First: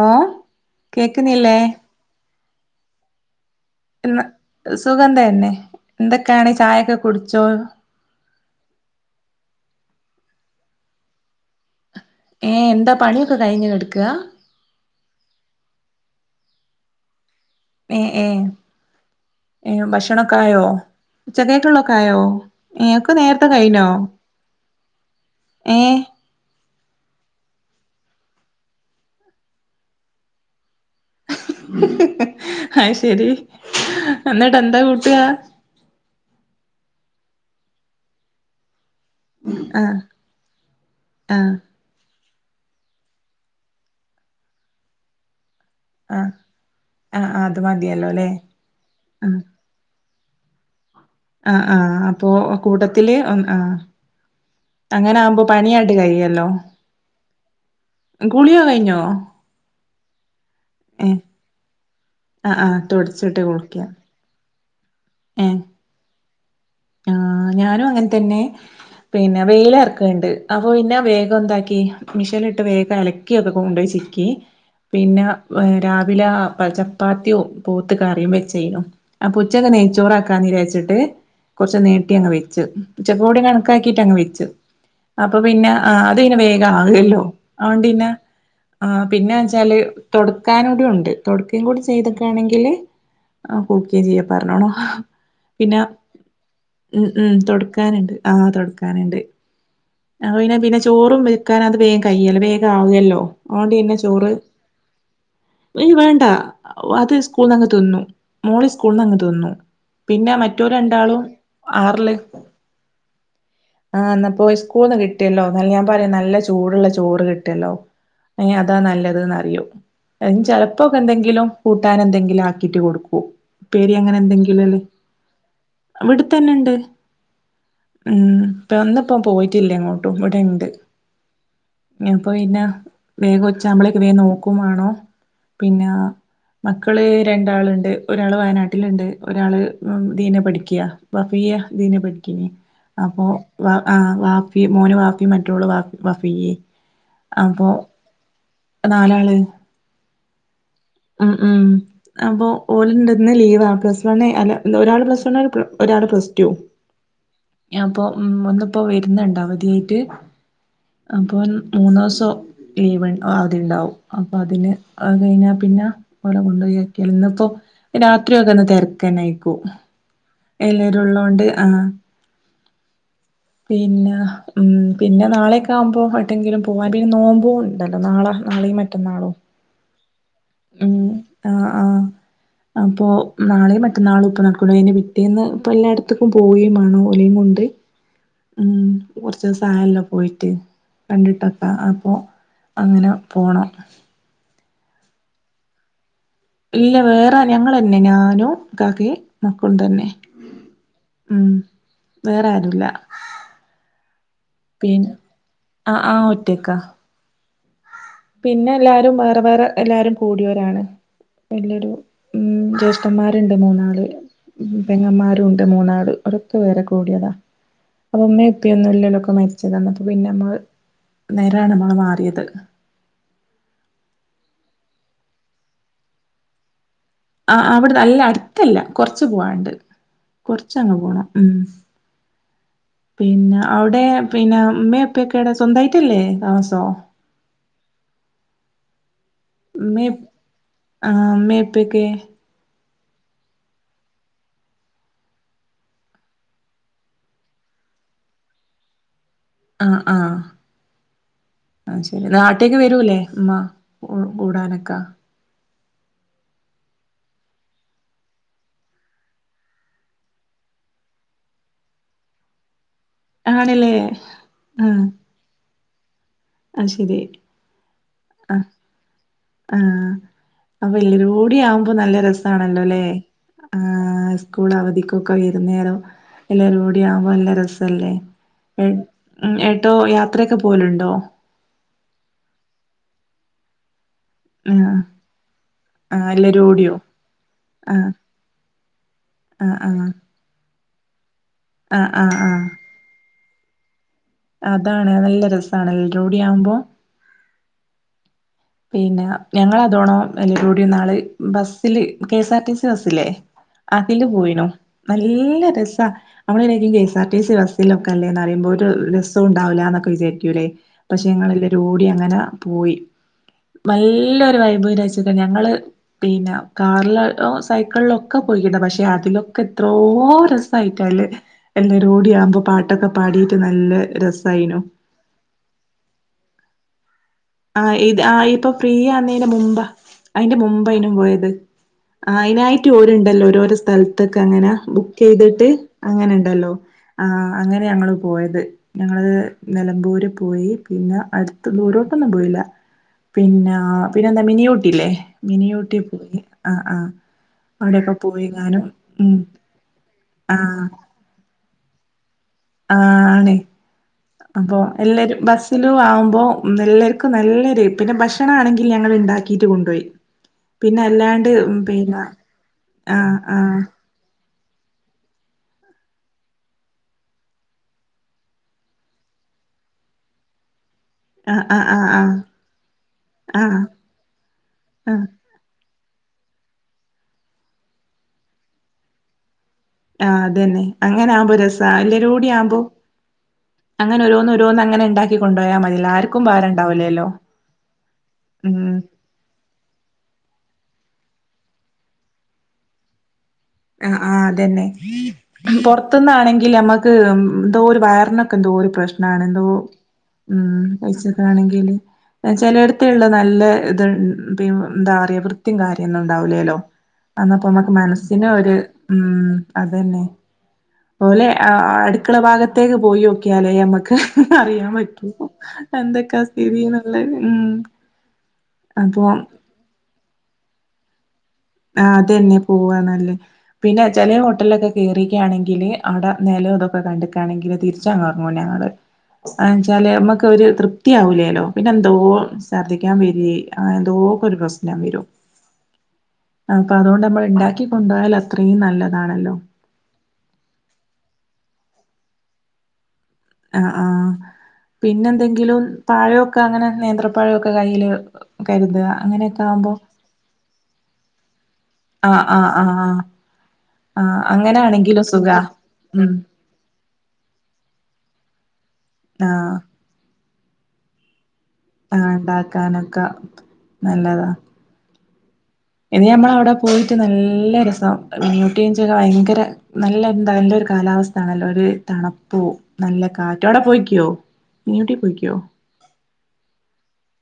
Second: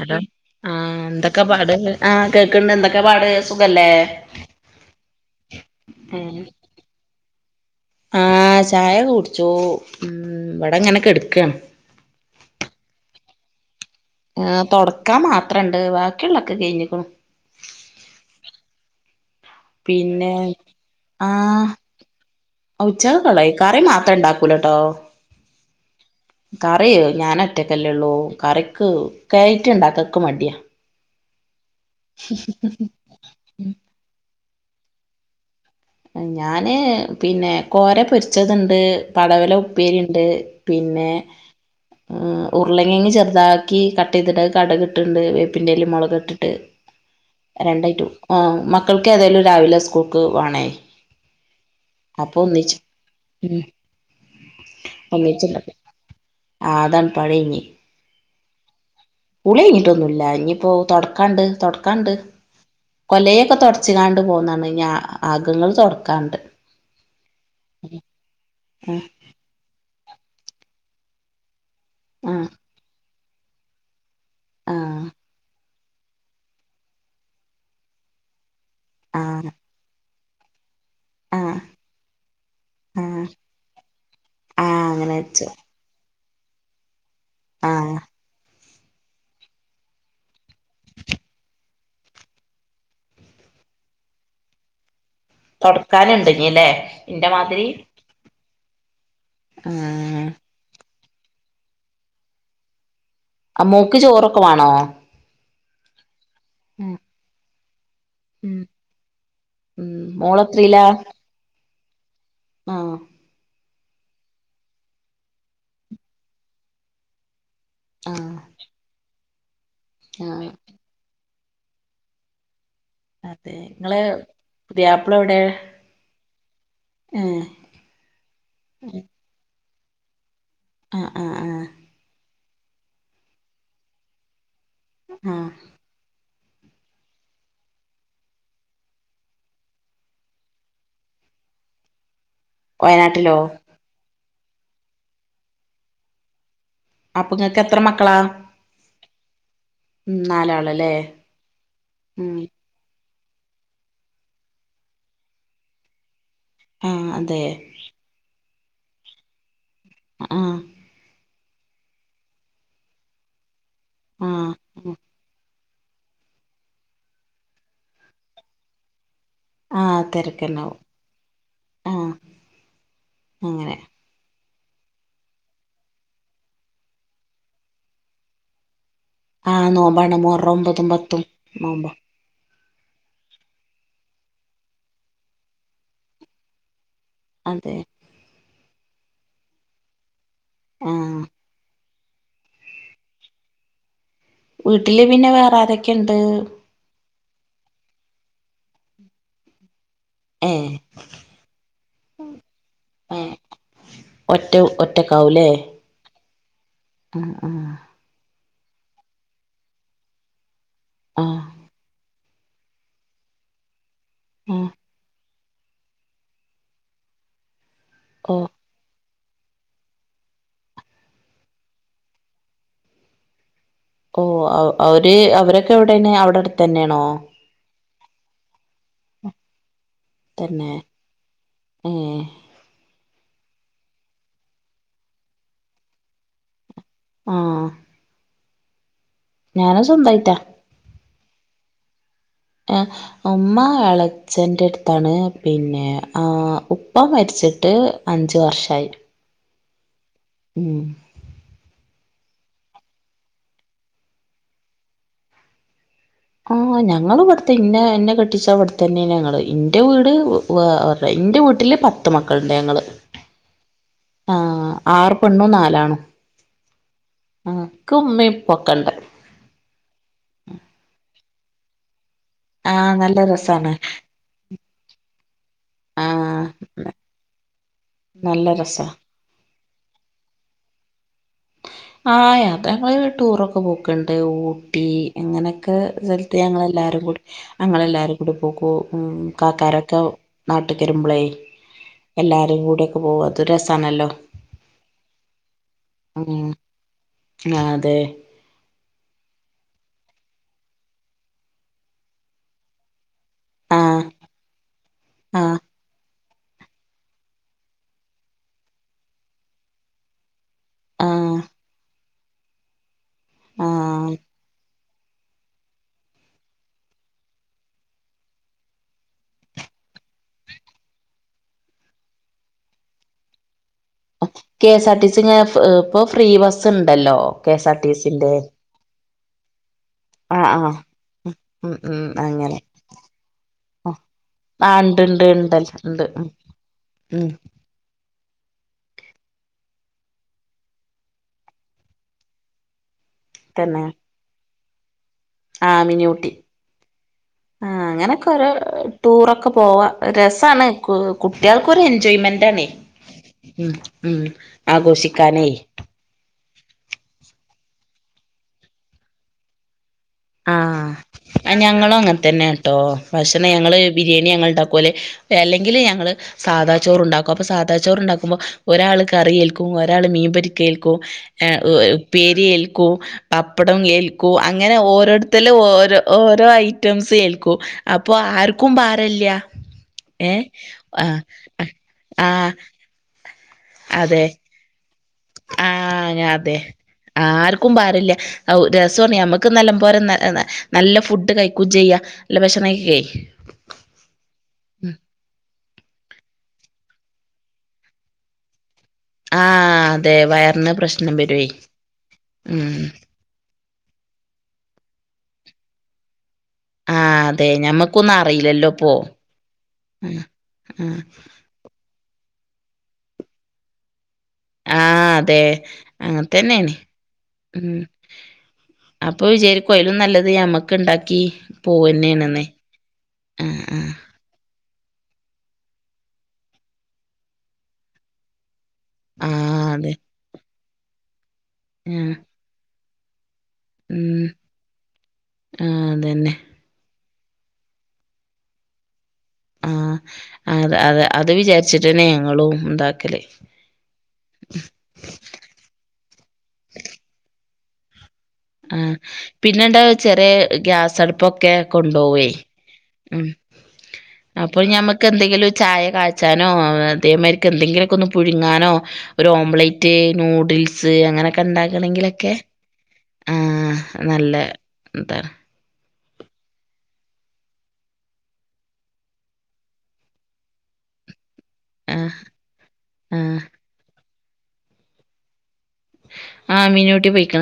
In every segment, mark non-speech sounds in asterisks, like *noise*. Hello ആഹ് എന്തൊക്കെ കേക്കുന്നില്ലേ പാട് ആഹ് കേക്കണ്ട് എന്തൊക്കെ പാട് സുഖല്ലേ ഇന്ന് സുഖം തന്നെ ഏഹ് എന്തൊക്കെയാണ് ചായയൊക്കെ കുടിച്ചോ ആഹ് ചായ കുടിച്ചു ഉ ഇവിടെ ഇങ്ങന കെടുക്കാണ് ഏഹ് എന്താ പണിയൊക്കെ കഴിഞ്ഞ് കെടു ആഹ് തൊട്ക്കാ മാത്ര ഇണ്ട് ബാക്കിയുള്ളൊക്കെ കഴിഞ്ഞിക്ക്ണു ഏ ഏ ഏ പിന്നെ ഭക്ഷണൊക്കായോ ആഹ് ഉച്ചക്കക്കുള്ളൊതൊക്കൊയായോ? ഏ ഒക്കെ നേരത്തെ ഉച്ചക്കക്കുള്ളായി കറി കയിഞ്ഞോ? മാത്രം ഇണ്ടാക്കൂലട്ടോ ഏ കറി ഞാൻറ്റക്കല്ലേള്ളൂ കറിക്ക് ഇക്കായിറ്റ് ഇണ്ടാക്കാന് ക്ക് മടിയാ ഹ ഹ ആഹ് ശരി എന്നിട്ട് എന്താ കൂട്ടാ ഞാന് പിന്നെ കോര പൊരിച്ചതുണ്ട് പടവല ആ ഉപ്പേരി ഉണ്ട് പിന്നെ ആ ഉംഉരുളകഴങ്ങ് ചെറുതാക്കി കട്ട്യ്തട്ട് കടക് ഇട്ടിട്ട്ണ്ട് പ്പി *unintelligible* മുളക് ആ ഇട്ടിട്ട് ആ അത് രണ്ടായിട്ട് മതിയല്ലോ അല്ലേ ആ മക്കൾക്ക് ഏതായാലും രാവിലെ സ്കൂ ൾക്ക് പോണേ ആഹ് ആ അപ്പൊ കൂട്ടത്തില് ഒന്ന് ഉം ആ അങ്ങനെ ആകുമ്പോ ഒന്നിച്ചുണ്ടാക്കും പണിയായിട്ട് കഴിയല്ലോ ആ അതാണ് പണി കഴിഞ്ഞ് കുളിയൊ കഴിഞ്ഞോ? കുളി കയിഞ്ഞിട്ടൊന്നുംല്ല ഇനിയിപ്പോ ഏ തുടക്കാണ്ട് തുടക്കാ തൊടക്കാണ്ട് ആ ആ തൊടച്ചിട്ട് കൊലയൊക്കെ കുളിക്ക തുടച്കാണ്ട് പോന്ന് ഞ്ഞ് ഏ അകങ്ങൾ തുടക്കാണ്ട് ആ ഞാനും അങ്ങനെ തന്നെ ആ പിന്നെ വെയില റക്കണ്ട് അപ്പോൊ പിന്നെ വേഗം എന്താക്കി ആ മിഷലിട്ട് വേഗം അലക്കി ആണ് കൊണ്ടേച്ച് ആ പിന്നെ രാവിലെ ചപ്പാത്തിയും പോത്ത് കറിയും വെച്ച് ആ അപ്പൊ ഉച്ചക്ക് നെയ്ച്ചോറാക്കാന്ന്ച്ചിട്ട് ആ കുറച്ച് നീട്ടി അങ്ങ് വെച്ചു ആ ഉച്ചക്കൂടി കണക്കാക്കിട്ട് അങ്ങ് വെച്ചു ആ അങ്ങനെ അപ്പൊ വെച്ചു പിന്നെ ആ അത് പിന്നെ വേഗം ആകല്ലോ ആ അതുകൊണ്ടന്നെ ആ പിന്നെച്ചാല് തൊടക്കാനൂടി ഉണ്ട് തൊടക്കും കൂടി ചെയ്തക്കയാണെങ്കില് ആ ചെയ്യാ പറഞ്ഞോളാ തൊടക്കാനുണ്ട് ഉം ഉം തൊടക്കാനുണ്ട് ആഹ് തൊടക്കാനുണ്ട് അ പിന്നെ പിന്നെ ചോറും വയ്ക്കാൻ അത് വേഗം കയ്യല്ലോ വേഗമാവൂലല്ലോ ആ ഓണ്ടന്നെ മോൾക്ക് ചോറ് ചോറൊക്കെ വേണോ വേണ്ട ഉം അത് സ്കൂള നിങ്ങ് തിന്നു ഉം മോളി സ്കൂൾന്ന് വന്ന് തിന്നു. ഉം പിന്നെ മറ്റോല് മോളെത്രീലാ രണ്ടാളും ആറ്‌ല് ആഹ് ആ ന്നാപ്പോ ഇന്ന് സ്കൂൾന്ന് കിട്ടിയല്ലോ എന്നാല ഞാൻ പറയാ നല്ല ചൂടുള്ള ചോറ് കിട്ടും ല്ലോ ആഹ് അ അതാ നല്ലത്ന്ന് അറിയോ അതിനു ആഹ് ചെലപ്പോൊക്കെ എന്തെങ്കിലും കൂട്ടാൻ എന്തെങ്കിലും ആക്കിട്ട് കൊടുക്കും. അതെ ഉപ്പേരി ഇങ്ങളെ അങ്ങനെ എന്തെങ്കിലുണ്ടെങ്കില് പുതിയാപ്ല എവിടെ ഏഹ് ന്ന്പ്പോ പോയിട്ടില്ല എങ്ങോട്ടും ഇവിടെണ്ട് ആ ആ ആ അപ്പൊ പിന്നെ വേഗം ഉച്ചാവുമ്പോളേക്ക് വേം നോക്കും വാണം ആഹ് പിന്നെ മക്കള് രണ്ടാളുണ്ട് ഒരാള് വയനാട്ടിലുണ്ട് ഒരാള് ദീനെ പഠിക്ക വാഫിയ ദീന പഠിക്കയാ അപ്പൊ വയനാട്ടിലോ വ ആ വാഫി മോന് വാഫിം മറ്റോള് വഫിയ്യിം അപ്പൊ നിങ്ങക്ക് എത്ര മക്കളാ? നാലാള് ഉം നാലാള ഉം ഉം അപ്പൊ ഓല്ണ്ട് ഇന്ന് ലീവാ പ്ലസ് വണ്ണ് അല്ല ഒരാള് പ്ലസ് വണ്ണ് ഒരാൾ പ്ലസ് ടു ആഹ് അതെ അപ്പൊ ഉം ഇന്നിപ്പോ വരുന്നുണ്ടോ അവധിയായിട്ട് ആഹ് ഇപ്പം മൂന്ന് ദിവസം ലീവ് ആദ്യം ഉണ്ടാവും അപ്പം അതിന് ആഹ് അത് കഴിഞ്ഞാൽ പിന്നെ ഓടെ കൊണ്ടുപോയിക്കിയാല് ഇന്നിപ്പോ രാത്രിയ ഒക്കെ ഒന്ന് തിരക്കന്നെയിക്കും ആഹ് തെരക്കന്നാവും എല്ലരുള്ളൊണ്ട് ആഹ് അങ്ങനെ പിന്നെ പിന്നെ നാളെയക്കെ ആുമ്പോൾ ഏട്ടെങ്കിലും പോകാൻ പിന്നെ നോമ്പോ ഉണ്ടല്ലോ നാളെ നാളെയും മറ്റന്നാ മറ്റന്നാളും ഇബട മുഹറം ഒമ്പതും പത്തും നോമ്പാ അപ്പോൾ നാളെയും മറ്റന്നാളും ഇപ്പൾ നടക്കുളു അതിൻ്റെ പിറ്റേന്ന് പ്പ എല്ലായിടത്തേക്കും പോയേ മാ ണോം *unintelligible* കൊണ്ട് അതെ ഉ കുറച്ച ദിവസ ആയല്ലോ പോയിട്ട് ആഹ് കണ്ടിട്ടപ്പ അപ്പോൾ അങ്ങനെ പോണം വീട്ടില് പിന്നെ വേറെ ആരൊക്കെയുണ്ട് ഇല്ല വേറെ ആരും ഞങ്ങ തന്നെ ഞാനും ഇക്കാക്ക യും മക്കളും തന്നെ ഏഹ് ഉം വേറെ ആരുല്ല ഏഹ് ഒറ്റ പിന്നെ ഒറ്റക്കാവൂലേ ആ ആ ഒറ്റക്ക ആഹ് ആഹ് പിന്നെ എല്ലാരും വേറെ വേറെ എല്ലാരും കൂടിയവരാണ് ആഹ് വല്ലൊരു ഉ ജ്യേഷ്ഠന്മാരുണ്ട് മൂന്നാള് ആഹ് ഉം പെങ്ങന്മാരുണ്ട് മൂന്നാള്ഒരൊക്കെ വേറെ കൂടിയതാ അവിടെ ഓ ഉമ്മയും ഉപ്പയും ഒന്നുംല്ലല്ലോ മരിച്ചത് തന്നപ്പോ പിന്നെ നമ്മള് നേരാണ് നമ്മള് മാറിയത് ഓ അവര് അവരൊക്കെ എവിടെന്നെ അവിടെ അടുത്ത് തന്നെയാണോ ആ അവിടെ നല്ല അടുത്തല്ല കൊറച്ച് പോവാണ്ട് തന്നെ കൊറച്ചങ്ങ പോണം ഉം ഏഹ് പിന്നെ അവിടെ പിന്നെ ഉമ്മേംഉപ്പൊക്കെടെ സ്വന്തമായിട്ടല്ലേ താമസോം ഞാനാ ഉമ്മേ സ്വന്തായിട്ടാ ആ ഉമ്മേം ഉപ്പേക്കേ ഉമ്മ എളച്ചന്റെ അടുത്താണ് പിന്നെ ഉപ്പ മരിച്ചിട്ട് *unintelligible* അഞ്ച് വർഷായി ആ ആ ഉം ആ ശരി നാട്ടേക്ക് വരൂല്ലേ ഉമ്മ കൂടാനൊക്കെ ആ ഞങ്ങള് ഇവിടുത്തെ ഇന്ന എന്നെ കെട്ടിച്ച അവിടെ തന്നെ ഞങ്ങള് ഇന്റെ വീട് *unintelligible* എന്റെ വീട്ടില് പത്ത് മക്കളുണ്ട് ഞങ്ങള് ആണല്ലേ ആ ആറ് പെണ്ണും നാലാണും അത് ശരി ആ ആ ക്മിപ്പൊക്കെണ്ട് ആ അപ്പൊ എല്ല രൂടി ആവുമ്പോ നല്ല ര ആഹ് സആണല്ലോല്ലെ നല്ല രസാണ് ആ സ്കൂൾ അവധിക്ക് വൈരുന്നേരം ആഹ് എല്ലരുംകൂടി ആകുമ്പോ നല്ല രസം ല്ലേ നല്ല രസാ എ ഏട്ടോ യാത്രൊക്കെ പോകലുണ്ടോ ആ യാത്ര ഞങ്ങള് ടൂറൊക്കെ പോക്കണ്ട് ആ ഊട്ടി അങ്ങനെയൊക്കെ ആ സ്ഥലത്ത് എല്ലാരും കൂടിയോ ഞങ്ങളൾെല്ലാവരും കൂടി ആ ഞങ്ങളെല്ലാവരും കൂടി പോക്കും ഉം ആ കക്കാരൊക്കെ ആ നട്ട തിരുമ്പളേ ആഹ് ആഹ് എല്ലാരും ആഹ് കൂടെൊക്കെ പോക അത് രസാണല്ലോ അതാണ് നല്ല രസമാണ് എല്ലരും കൂടി ആവുമ്പോ ആ അതെ പിന്നെ ഞങ്ങ അതോണോ എല്ലൂരി കൂടെ നാള് ബസ്സില് കെഎസ് ആർ ടി സി ബസ്സില്ലേ ആഹ് അതില് പോയിണോ ആഹ് നല്ല രസ നമ്മളനരിക്കും K S R T C ബസിലൊക്കല്ലേ എന്ന് പറുമ്പോൾ ഒരു രസം ഉണ്ടാവില്ല എന്നൊക്കെ വിചാരിക്കു ല്ലേ പക്ഷെ ആഹ് ഞങ്ങളെല്ലരും ഓടി അങ്ങനെ പോയി ആഹ് നല്ലൊരു വൈ ബ്‌ *unintelligible* ഞങ്ങള് പിന്നെ കാറില് ഓ സൈക്കിളിലൊക്കെ പോയിക്കണ്ട പക്ഷെ അതിലൊക്കെ എത്രോ ഓ രസമായിട്ടാണ് ല്ലെ എല്ലാരും കൂടെയാകുമ്പോ പാട്ടൊക്കെ പാടിട്ട് നല്ല രസായിനു കെഎസ്ആർ ടി സി *unintelligible* ഇപ്പൊ ഫ്രീ ബസ്സ് ഉണ്ടല്ലോ ആ് ഇത് ആ ഇപ്പൊ പ്രിയായ തിന് മുമ്പ് ആഹ് അതിന്റെ ആഹ് മുമ്പൈനും ഉം പോയത് ഉം ഉം അങ്ങനെ അതിനായിട്ട് ഓരുണ്ടല്ലോ ഓരോരോ സ്ഥലത്തൊക്കെ അങ്ങനെ ആഹ് ഇണ്ട് ബുക്ക് ഇണ്ട് ചെയ്തിട്ട് ഇണ്ടല്ലോ ഇണ്ട് ഉം അങ്ങനെ ഉണ്ടല്ലോ ആ ഉം അങ്ങനെ ഞങ്ങള് പോയത് ഞങ്ങള് നിലമ്പൂര് പോയി പിന്നെ അടുത്ത ദൂരോട്ടൊന്നും പോയില്ല പിന്നെ തന്നെ പിന്നെന്താ മിനിയൂട്ടില്ലേ ആഹ് മിനിയൂട്ടി മിനി ഊട്ടി പോയി ആ ആ ആ അങ്ങനൊക്കെ ഒരു ടൂറൊക്കെ പോവാ രസമാണ് ആഹ് കുട്ടികൾക്ക് കുറെ എൻജോയ്മെന്റ് ആണേ ആണ് അപ്പൊ എല്ലാരും ബസിലും ആവുമ്പോ എല്ലാവർക്കും നല്ലൊരു പിന്നെ ഭക്ഷണ ആണെങ്കിൽ ഞങ്ങൾ ആഹ പിന്നെ അല്ലാണ്ട് ആ ഞങ്ങളും അങ്ങനെ പിന്നെ തന്നെ കേട്ടോ ആഹ് ഭക്ഷണം ഞങ്ങള് ആഹ് ബിരിയാണി ഞങ്ങളുടെ തുലെ അല്ലെങ്കിൽ ഞങ്ങങ്ങള് സാധാ ചോറ ഉണ്ടാക്കും അപ്പോൾ സാധാ ചോറ് ഉണ്ടാക്കുമ്പോൾ ഒരാൾ കറിയേൽക്കും ഒരാൾ മീൻ പൊരിക്കയിൽ ആഹ് ആഹ് ആഹ് ആഹ് ഉപ്പേരി ഏൽക്കും പപ്പടം ആഹ് ഏൽക്കും അങ്ങനെ ഓരോ ആഹ് ഓടുത്തൽ ഓരോ ഓരോ ഐറ്റംസ്എൽ ക്കും അപ്പൊ ആർക്കും പാറില്ല ആ അതന്നെ അങ്ങനെ ആവുമ്പോ രസ എല്ലര ആ കൂടി ആവുമ്പോ അതെ അങ്ങനെഓരോന്ന് ഓരോന്ന് അങ്ങനെ ഉണ്ടാക്കി കൊണ്ടയാൽ മതില്ല ആഹ് ആക്കും അതെ ഭാരണ്ടാവില്ല ആർക്കും ഭാരല്ല രസമാണ് നമ്മുക്ക് നല്ല പോലെ നല്ല നല്ല ഫുഡ് കഴിക്കയും ചെയ്യ നല്ല ഭക്ഷണം കയി ആ ആഹ അതന്നെ പുറത്തുന്നാണെങ്കിൽ നമ്മുക്ക് എന്തോ ഒരു വയറിനൊക്കെ എന്തോ ഒരു പ്രശ്നമാണ് എന്തോ ആഹ് അതെ വയറിന് ഉം പ്രശ്നം പൈച്ചക്ക വരുവേ ആണെങ്കില് ഉം ചിലയിടത്തുള്ള നല്ല ഇത് എന്താ പറയ വൃ ത്തിം കാര്യൊന്നും ഉണ്ടാവില്ലല്ലോ ആഹ് അതെ അന്നപ്പോ നമ്മുക്ക് മന ഞമ്മക്കൊന്നും പിന്നെ അറിയില്ലല്ലോ ഒരു ഇപ്പോ ഉം അതന്നെ ആഹ് ആഹ് പോലെ അടുത്ത ടുക്കള ഭാഗത്തേക്ക് പോയി നോക്കിയാലേ നമുക്ക് അറിയാൻ ആഹ് അതെ പറ്റുവ എന്തൊക്കെ അങ്ങൻത്തന്നേണ് സ്ഥിതിന്ന് ഉള്ളത് ഉം അപ്പൊ വിചാരി കൈലും നല്ലത് മ്മക്ക് ഇണ്ടാക്കി ആ അത പോവന്നേണ്ന്ന് തന്നെ പോവ നല്ലേ ആഹ് ആഹ് പിന്നെ ചില ഹോട്ടലൊക്കെ കയറിക്കുകയാണെങ്കിൽ അടെ നിലം ഇതൊക്കെ കണ്ടക്കുകയാണെങ്കിൽ തിരിച്ചങ്റങ്ങൂന ആഹ് അതെ ച്ചാല് നമ്മക്ക്‌ തൃപ്തിയാവില്ലല്ലോ പിന്നെ എന്തോ ആഹ് ശർദ്ധിക്കാൻ വ അ ഉം എന്തോക്കെ ഒരു പ്രശ്നം വരും ആഹ് അതന്നെ അപ്പൊ അതുകൊണ്ട് നമ്മൾ ഉണ്ടാക്കി കൊണ്ടു പോയാൽ അത്രയും നല്ലത് ആഹ അ അത അത് വിചാരിച്ചിട്ടന്നെ ഞങ്ങളും ഉണ്ടാക്കല് ആ ആഹ പിന്നെന്തെങ്കിലും പഴക്കെ അങ്ങനെ നേന്ത്രപ്പാഴക്കെ കയ്യില് ആ കരുതുക അങ്ങനെയൊക്കെ പിന്നെണ്ടാ ആകുമ്പോ ചെറിയ ഗ്യാസടുപ്പൊക്കെ കൊണ്ടുപോവേ ആഹ് ആഹ് ആഹ് ആഹ് ഉം ആഹ് അപ്പൊ ഞമ്മക്ക് അങ്ങനാണെങ്കിലും എന്തെങ്കിലും സുഖാ ചായ ഉം കാഴ്ച്ചാനോ അതേമാരിക്ക് എന്തെങ്കിലുമൊക്കെ ഒന്ന് പുഴുങ്ങാനോ ഒരു ആഹ് ഓംലേറ്റ് നൂഡിൽസ് അങ്ങനെയൊക്കെ ഉണ്ടാക്കി ആഹ ഉണ്ടാക്കാനൊക്കെ ആഹ നല്ല നല്ലതാ എന്താണ് ഇനി ഞമ്മള അവിടെ പോയിട്ട് നല്ല രസം മിനിയോ ചൊക്കെ ഭയങ്കര നല്ല എന്താ നല്ലൊ കാലാവസ്ഥ തണല്ലൊരു ആഹ് തണുപ്പൂ നല്ല ആഹ് കാറ്റോടെ പോയിയ്ക്കുവോ മിനിയൂട്ടി പോയിക്കുവോ ആഹ മീനുട്ടി പോയിക്കണ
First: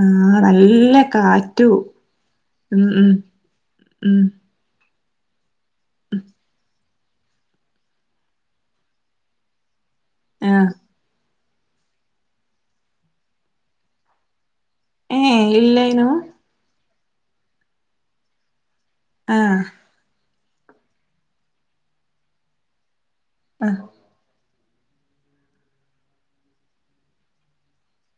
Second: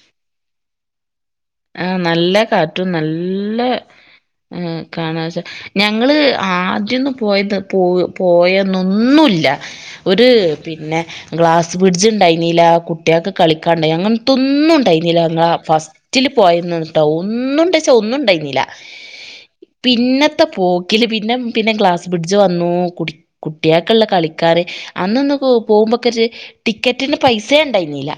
ആ നല്ല കാറ്റു ആ നല്ല ഉം കാറ്റും ഉം നല്ല ഉം ഏ കാണ വെച്ചാ ഞങ്ങള് ആദ്യന്ന പോയത് പോ പോയെന്നൊന്നുമല്ല ഒരു ആഹ് പിന്നെ ഗ്ലാസ് ബ്രഡ്ജ് ഉണ്ടായിരുന്നില്ല കുട്ടികൾക്ക് കളിക്കാണ്ടായി അങ്ങനത്തൊന്നും ഉണ്ടായിരുന്നില്ല ഏഹ് ഞങ്ങള ഇല്ലേനു ഫസ്റ്റ് യട്ടോ ഒന്നും ഇണ്ടച്ച ഒന്നും ഉണ്ടായിരുന്നില്ല ആഹ് പിന്നെ പോക്കില് പിന്നെ പിന്നെ ഗ്ലാസ് ബ്രിഡ്ജ് വന്നു കു ആഹ് കുട്ടിയൊക്കുള്ള കളി ക്കറ് അന്നൊന്ന പോകുമ്പക്കെ ഒരു ടിക്കറ്റിന് പൈസ ഉണ്ടായിന്നല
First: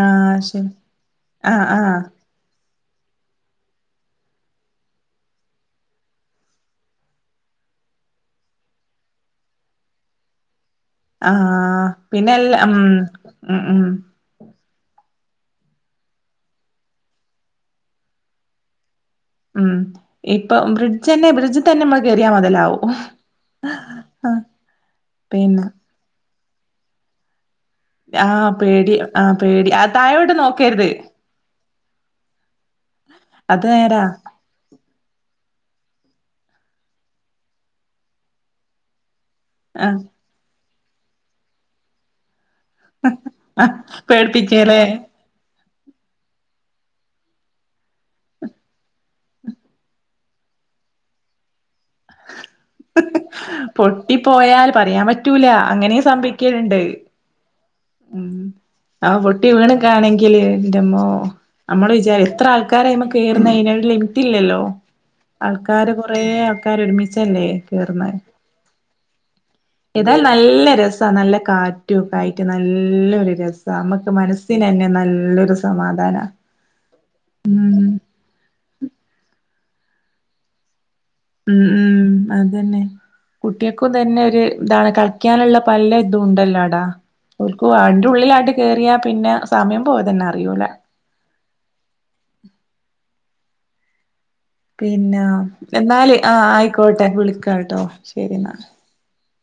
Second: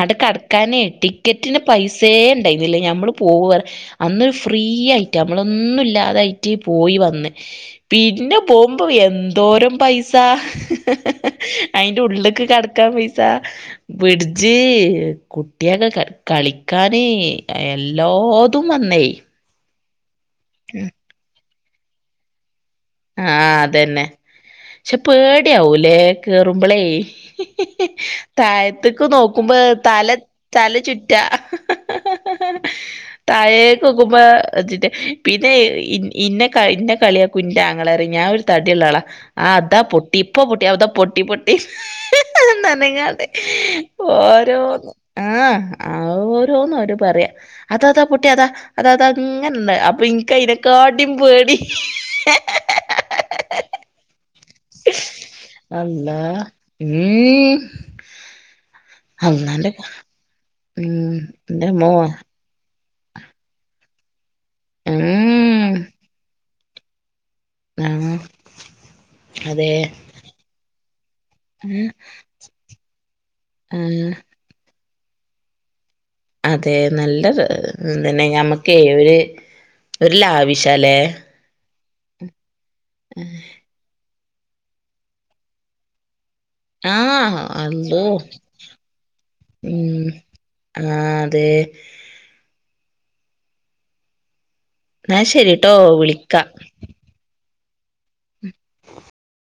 അടെ ശരി കിടക്കാനേ ടിക്കറ്റിന് ആഹ് ആഹ് പൈസേ ഉണ്ടായി നഞമ്മള് പോകറ് അന്നരു ഫ്രീ ആയിട്ട് നമ്മളൊന്നും ഇല്ലാതായിട്ട് പോയി വന്ന് പിന്നെ പോകുമ്പോ എന്തോരം പൈസ ആഹ് അയിന്റെ ഉള്ളിലൊക്ക് പിന്നെല്ല ഉം കിടക്കാൻ പൈസ ഉം ഉം ബഡ്ജ് കുട്ടികക്ക് ക കളിക്കാന് എല്ലാതും വന്നേ. ഉം ഇപ്പം ബ്രിഡ്ജ് തന്നെ ബ്രിഡ്ജി തന്നെ നമ്മൾ കേറിയാ മൊതലാവും. ആ അതന്നെ ആഹ് പക്ഷെ പിന്നെ പേടയാവൂലേ, കേറുമ്പളേ? ആഹ് പേടി താഴത്തേക്ക് ആഹ് നോക്കുമ്പോ പേടി ആ തല താഴോട്ട് തല നോക്കരുത് ചുറ്റുവാ. അത് താഴേക്ക് നേരാ നോക്കുമ്പോതിന്റെ പിന്നെ ഇന്നേ ഇന്നേ കളിയാകുന്റാ. ങ്ങളറിയൊ ഞാനൊരു തടിള്ള ആളാ അതാ ആഹ് പൊട്ടി ഇപ്പൊ പൊട്ടി അതാ പൊട്ടി പൊട്ടി. ആഹ് *unintelligible* പേടിപ്പിച്ചേല്ലേ ഓരോന്ന് ആ ആവോ ഓരോന്ന് അവരു പറയാ അതാതാ പൊട്ടി അതാ അതാ അതങ്ങനണ്ട് അപ്പ എൻകയിനെക്കാട്ടിം പേടി *unintelligible* പൊട്ടി പോയാൽ പറയാൻ പറ്റൂല അങ്ങനേം അള്ളാ സംഭവിക്കലുണ്ട്. ഉം ഉം ആ പൊട്ടി അള്ളാന്റെ ക- വീണക്കാണെങ്കില് എന്റമ്മോ ഉം എന്റമ്മോ നമ്മള് വിചാരി, എത്ര ആൾക്ക ആൾക്കാരയ്മേ കേറുന്നെ, അതിനൊരു ലിമിറ്റ് ഇല്ലല്ലോ. ഉം ആൾക്കാര് കൊറേ ആൾക്കാര് ഒരുമിച്ച് ച്ചല്ലേ ആ കേറുന്നെ. അതെ ഏതായാലും നല്ല രസ നല്ല ഉം കാറ്റുക്കെയായിട്ടു നല്ലൊരിതൊക്കെ ആ നമ്മുക്ക് മനസ്സിന് തന്നെ നല്ല നല്ലൊരു സമാധാനം. അതെ നല്ലത് തന്നേ ഞമ്മക്കേ ഒരു വര് ലാവിഷാല്ലേ? ഉം അതന്നെ കുട്ടികൾക്കും തന്നെ ഒരു ഇതാണ് കളിക്കാനുള്ള പലെ ഇതും ഉണ്ടല്ലോ അതാ, ആ ഓർക്കു അള്ളോ അയിന്റെ ഉള്ളിലാട്ട് കേറിയാ പിന്നെ സമയം പോണതന്നെ അറിയൂല. അതേ. എന്നാ പിന്നെ, ശരിട്ടോ എന്നാല് ആ വിളിക്കാ ആയിക്കോട്ടെ, വിളിക്കാട്ടോ ശരിന്നാ.